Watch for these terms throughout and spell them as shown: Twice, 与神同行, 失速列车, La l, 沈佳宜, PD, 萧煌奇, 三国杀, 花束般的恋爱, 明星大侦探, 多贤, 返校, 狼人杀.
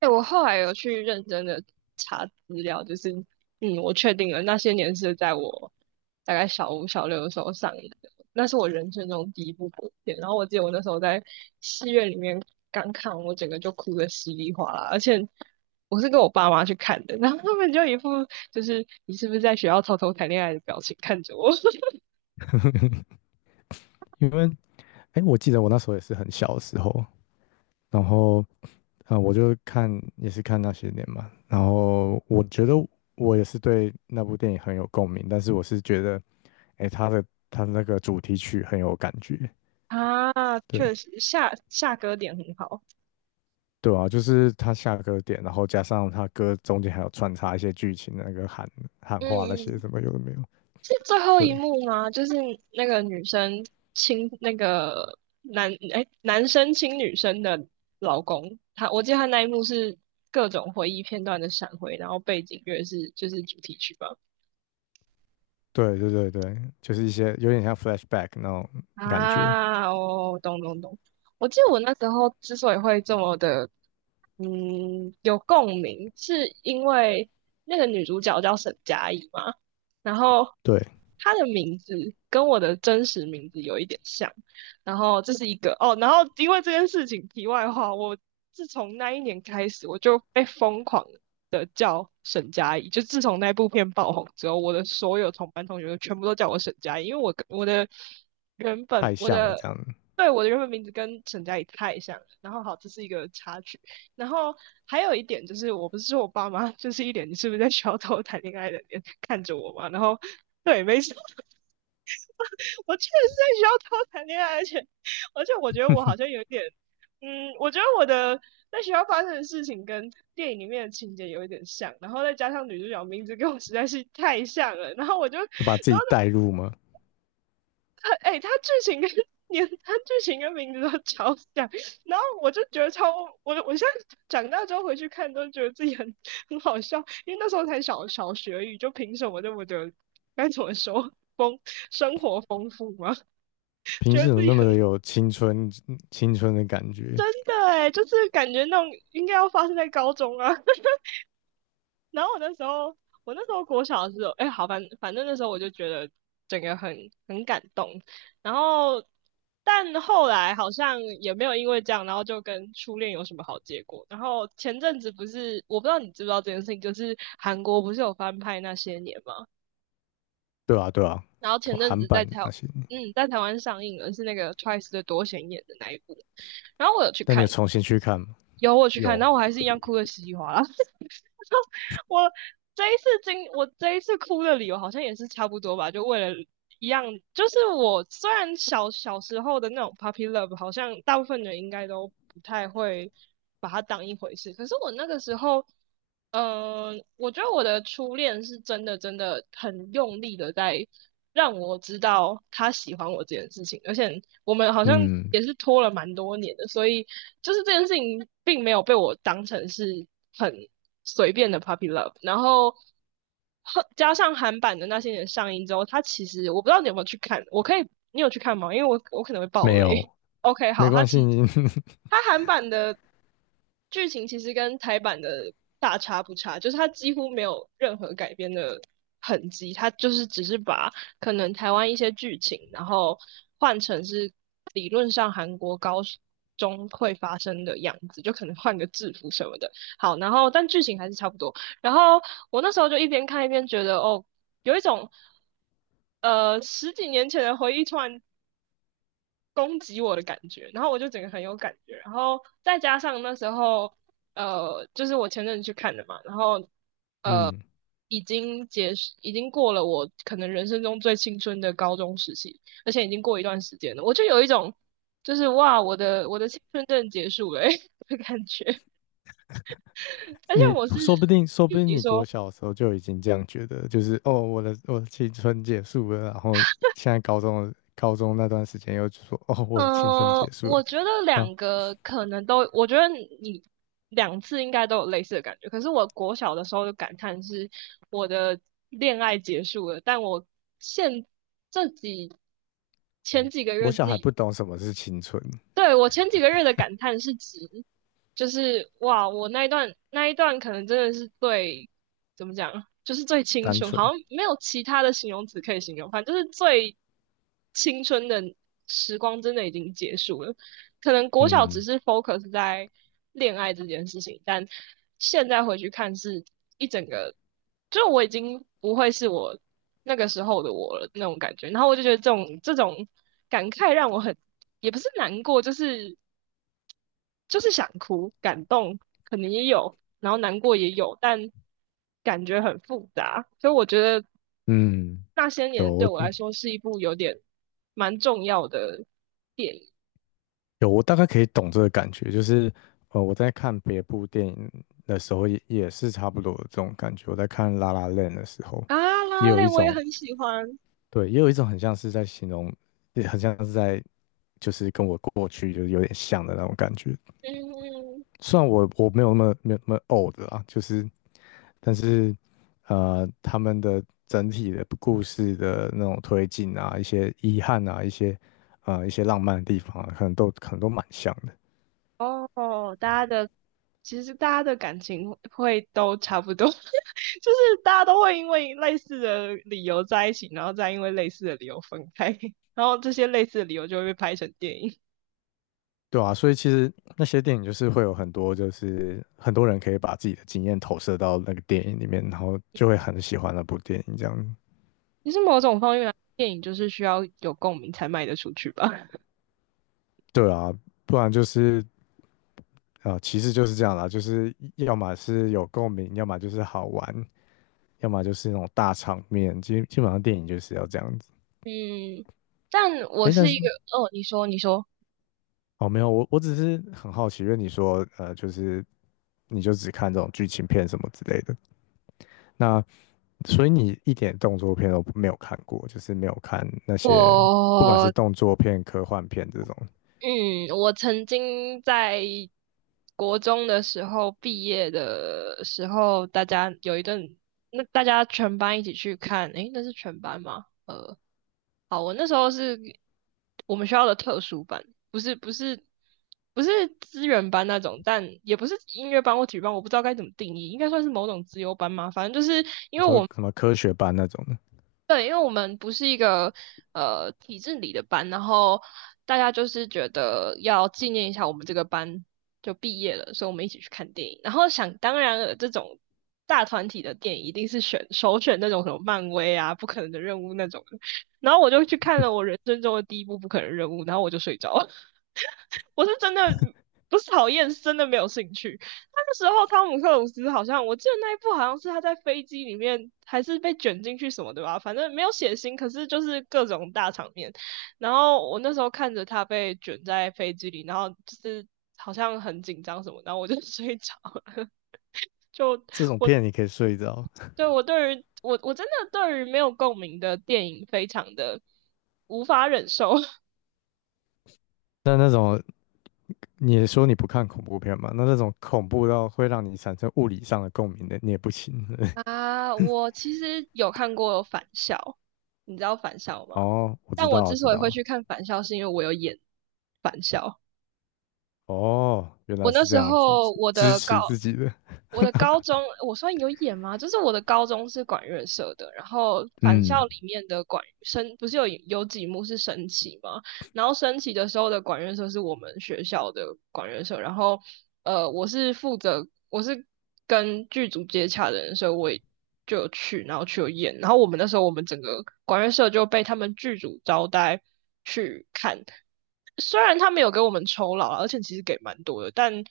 对，我后来有去认真的查资料，就是，我确定了那些年是在我大概小五、小六的时候上映的，那是我人生中第一部国片。然后我记得我那时候在戏院里面刚看，我整个就哭得稀里哗啦，而且我是跟我爸妈去看的，然后他们就一副就是你是不是在学校偷偷谈恋爱的表情看着我。 因为哎，我记得我那时候也是很小的时候，然后我就看也是看那些年嘛，然后我觉得我也是对那部电影很有共鸣，但是我是觉得哎，他的那个主题曲很有感觉，啊，对。确实下歌点很好。对啊，就是他下歌点，然后加上他歌中间还有穿插一些剧情，那个喊喊嗯话那些什嗯，么有的没有，是最后对一幕吗？就是那个女生亲那个男，哎，男生亲女生的老公。我记得他那一幕是各种回忆片段的闪回，然后背景乐就是主题曲吧。对对对，就是一些有点像 flashback 那种感觉，啊，哦，懂懂懂。我记得我那时候之所以会这么的，有共鸣，是因为那个女主角叫沈佳宜嘛。然后对，他的名字跟我的真实名字有一点像，然后这是一个哦，然后因为这件事情，题外话，我自从那一年开始，我就被疯狂的叫沈佳宜，就自从那部片爆红之后，我的所有同班同学全部都叫我沈佳宜，因为我跟我的原本太我像了的，这样子。对，我的原本名字跟沈佳宜太像了。然后好，这是一个插曲。然后还有一点就是，我不是说我爸妈就是一脸你是不是在学校偷谈恋爱的脸看着我嘛。然后对，没错，我确实是在学校偷谈恋爱。而且我觉得我好 像有一点，我觉得我的在学校发生的事情跟电影里面的情节有一点像，然后再加上女主角名字跟我实在是太像了，然后我就，就把自然己后代入嘛。哎，他剧情跟连它剧情跟名字都超像。然后我就觉得超，我现在长大之后回去看都觉得自己很好笑，因为那时候才小学而已，就凭什么这么的该怎么说生活丰富吗？平觉时得怎自么己那么很的有青春的感觉？真的哎，就是感觉那种应该要发生在高中啊。然后我那时候，我那时候国小的时候，哎，好，反正那时候我就觉得整个很感动。然后，但后来好像也没有因为这样，然后就跟初恋有什么好结果。然后前阵子不是，我不知道你知不知道这件事情，就是韩国不是有翻拍那些年吗？对啊，对啊，然后前阵韩子在版的台，那些。嗯，在台湾上映了，是那个 Twice 的多贤演的那一部。然后我有去但你有看，重新去看吗？有我有去看，有，然后我还是一样哭的稀里哗啦。我我这一次哭的理由好像也是差不多吧，就为了一样，就是我虽然小小时候的那种 puppy love，好像大部分人应该都不太会把它当一回事，可是我那个时候。我觉得我的初恋是真的真的很用力的在让我知道他喜欢我这件事情，而且我们好像嗯，也是拖了蛮多年的，所以就是这件事情并没有被我当成是很随便的 puppy love。然后加上韩版的那些年上映之后，他其实我不知道你有没有去看，我可以，你有去看吗？因为我可能会爆没雷。有，OK，没好，他关其系，实你，它韩版的剧情其实跟台版的大差不差，就是他几乎没有任何改编的很急，他就是只是把可能台湾一些剧情，然后换成是理论上韩国高中会发生的样子，就可能换个制服什么的。好，然后但剧情还是差不多。然后我那时候就一边看一边觉得，哦，有一种十几年前的回忆突然攻击我的感觉，然后我就整个很有感觉，然后再加上那时候就是我前阵子去看的嘛，然后呃，嗯，已经结束，已经过了我可能人生中最青春的高中时期，而且已经过一段时间了，我就有一种就是哇，我的我的青春正结束了、欸、的感觉。而且你我是。说不定，说就不定你你国说，小的时候就已经这样觉得，就是哦，我的青春结束了，然后现在高中那段时间又说哦，我的青春结束了，我觉得那两个可能都，我觉得你两次应该都有类似的感觉。可是我国小的时候的感叹是，我的恋爱结束了，但我现这几前哦，几个我月自小孩己，不懂什么是青春，对，我前几个月的感叹是指，就是哇，我那一段那一段可能真的是怎么讲，就是最青单春，纯，好像没有其他的形容词可以形容，反正就是最青春的时光真的已经结束了。可能国小只嗯是 focus 在恋爱这件事情，但现在回去看是一整个，就我已经不会是我那个时候的我了那种感觉。然后我就觉得这种感慨让我很，也不是难过，就是就是想哭，感动可能也有，然后难过也有，但感觉很复杂。所以我觉得嗯，那些年对有，我来说是一部有点蛮重要的电影。有，我大概可以懂这个感觉，就是呃，我在看别部电影的时候也，也是差不多的这种感觉。我在看《La l 的时候，啊，拉也拉有一链我也种很喜欢。对，也有一种很像是在形容，也很像是在就是跟我过去就是有点像的那种感觉。嗯，虽然我没有那么没有那么 old 啊，就是但是呃，他们的整体的故事的那种推进啊，一些遗憾啊，一些浪漫的地方啊，可能都可能都蛮像的。哦，大家的其实大家的感情会都差不多，就是大家都会因为类似的理由在一起，然后再因为类似的理由分开，然后这些类似的理由就会被拍成电影。对啊，所以其实那些电影就是会有很多，就是很多人可以把自己的经验投射到那个电影里面，然后就会很喜欢那部电影这样。其实某种方面来说电影就是需要有共鸣才卖得出去吧。对啊，不然就是其实就是这样啦，就是要么是有共鸣，要么就是好玩，要么就是那种大场面。基本上电影就是要这样子。嗯，但我诶，但是一是个，哦，你说，你说，哦，没有，我只是很好奇，因为你说呃，就是你就只看这种剧情片什么之类的。那所以你一点动作片都没有看过，就是没有看那些不管是我动作片、科幻片这种。嗯，我曾经在国中的时候毕业的时候，大家有一顿，那大家全班一起去看，诶，那是全班吗？好，我那时候是我们学校的特殊班，不是不是不是资源班那种，但也不是音乐班或体育班，我不知道该怎么定义，应该算是某种资优班嘛。反正就是因你为说我什么科学班那种的，对，因为我们不是一个体制里的班，然后大家就是觉得要纪念一下我们这个班就毕业了，所以我们一起去看电影。然后想当然了，这种大团体的电影一定是首选那种什么漫威啊、不可能的任务那种的，然后我就去看了我人生中的第一部不可能任务，然后我就睡着了。我是真的不是讨厌，是真的没有兴趣。那个时候汤姆克鲁斯好像，我记得那一部好像是他在飞机里面还是被卷进去什么对吧，反正没有血腥，可是就是各种大场面。然后我那时候看着他被卷在飞机里，然后就是好像很紧张什么，然后我就 睡着了。就这种我片你可以睡着。对我对于我真的对于没有共鸣的电影非常的无法忍受。那那种你也说你不看恐怖片嘛？那那种恐怖到会让你产生物理上的共鸣的，你也不行。啊，我其实有看过《返校》，你知道《返校》吗？哦，我但知我道，我之知所以会道。去看《返校》，是因为我有演《返校》。哦，原我来那是这时样子，候支我支的高持自己的，我的高中，我算有演吗？就是我的高中是管乐社的，然后《返校》嗯，里面的管升不是有几幕是升旗吗？然后升旗的时候的管乐社是我们学校的管乐社，然后我是跟剧组接洽的人，所以我也就有去，然后去有演，然后我们那时候我们整个管乐社就被他们剧组招待去看，虽然他们有给我们酬劳啊而且其实给蛮多的，但。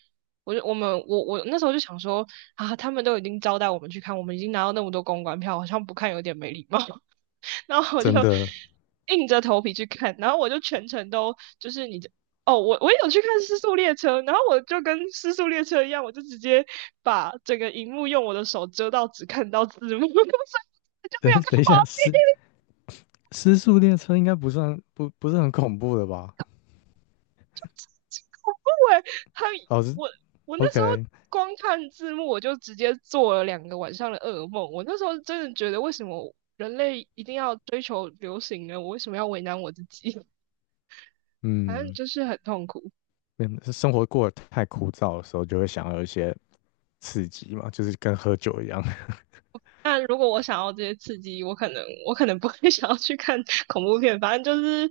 我就我们我我那时候就想说啊，他们都已经招待我们去看，我们已经拿到那么多公关票，好像不看有点没礼貌。然后我就 真的。硬着头皮去看，然后我就全程都就是哦，我也有去看《失速列车》，然后我就跟《失速列车》一样，我就直接把整个荧幕用我的手遮到，只看到字幕，所以我就没等有看等一画下，面。失因失速列车应该不算不是很恐怖的吧？为很哦，是 我我那时候 OK,光看字幕，我就直接做了两个晚上的噩梦。我那时候真的觉得，为什么人类一定要追求流行呢？我为什么要为难我自己？反正嗯，就是很痛苦。嗯是生活过得太枯燥的时候，就会想要有一些刺激嘛，就是跟喝酒一样。那如果我想要这些刺激，我可能不会 想要去看 恐怖片，反正就是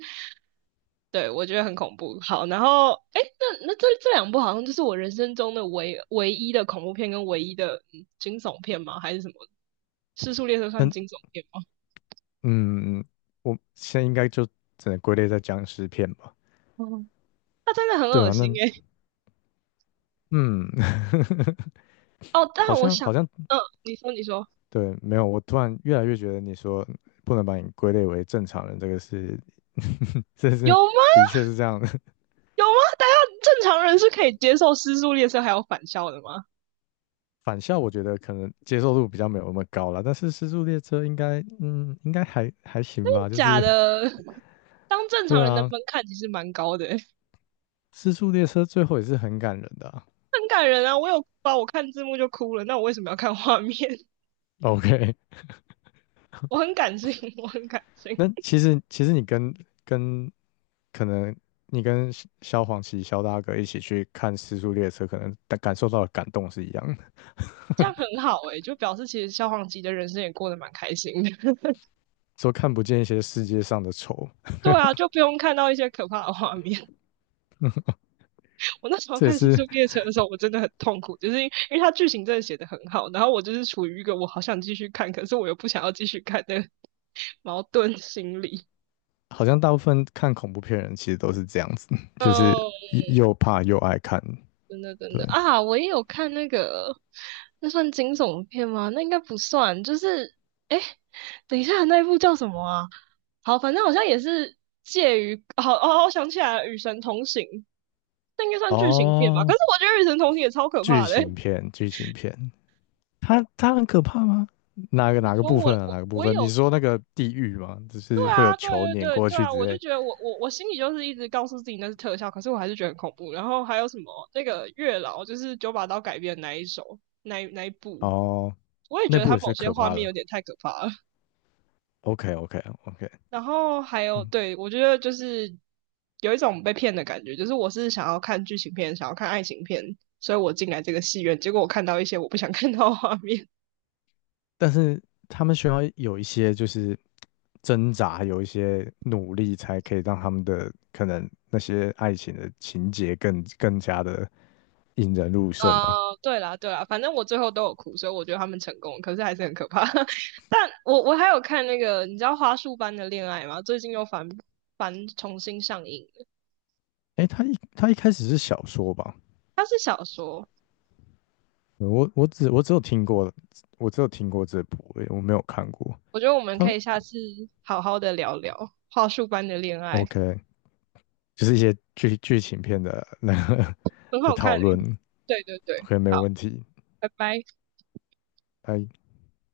对我觉得很恐怖。好，然后哎，诶那这两部好像就是我人生中的唯一的恐怖片跟唯一的惊悚片吗？还是什么？《失速列车》算那惊悚片吗？嗯，我现在应该就只能归类在僵尸片吧？嗯，它真的很对恶啊，那心诶、嗯，哦，但好我像想，好像嗯，你说对，没有，我突然越来越觉得你说不能把你归类为正常人，这个是，这有是吗？的确是这样的。有吗？大家正常人是可以接受失速列车还有返校的吗？返校我觉得可能接受度比较没有那么高了，但是《失速列车》应该，嗯，应该还行吧。就假是 的，当正对常人的啊，门槛其实蛮高的欸、《失速列车》最后也是很感人的啊 很感人啊！我有哭啊，我看字幕就哭了。那我为什么要看画面？OK,我很感性，我很感 性，那其实你跟跟可能你跟萧煌奇、萧大哥一起去看《失速列车》，可能感受到的感动是一样的，这样很好诶、欸就表示其实消防级的人生也过得蛮开心的。说看不见一些世界上的丑，对啊，就不用看到一些可怕的画面。我那时候这也看《失是速列车》的时候，我真的很痛苦，就是因为它剧情真的写得很好，然后我就是处于一个我好想继续看，可是我又不想要继续看的 矛盾心理。好像大部分看恐怖片人其实都是这样子，就是哦。又怕又爱看。真的真对，的啊，我也有看那个，那算惊悚片吗？那应该不算，就是哎，诶等一下，那一部叫什么啊？好，反正好像也是介于，好哦，我想起来了，《与神同行》，那应该算剧情片吧？可哦，是我觉得《与神同行》也超可剧怕的、欸情片，剧情片，它很可怕吗？哪个你哪个说部我分啊？我哪个部我分？你有，说那个地狱吗？就对是会有啊，对球对碾对过对去啊，之我就类。觉得我心里就是一直告诉自己那是特效，可是我还是觉得很恐怖。然后还有什么那个月老，就是九把刀改编的那一首，那一部。哦，我也那觉得部他也某是些可画怕面的。有点太可怕了。OK OK OK,然后还有，嗯，对，我觉得就是有一种被骗的感觉，就是我是想要看剧情片，想要看爱情片，所以我进来这个戏院，结果我看到一些我不想看到的画面。但是他们需要有一些就是挣扎，有一些努力，才可以让他们的可能那些爱情的情节更加的引人入胜啊、嘛。对啦，对啦，反正我最后都有哭，所以我觉得他们成功，可是还是很可怕。但我还有看那个，你知道《花束般的恋爱》吗？最近又翻重新上映了。哎，他一开始是小说吧？它是小说，我只有听过，我只有听过这部，诶我没有看过。我觉得我们他 可以下次好好的聊聊《花束般的恋爱》，OK,就是一些剧情片的那个 很 的好看。讨论。对对对，OK,没好，有问题。拜拜。哎，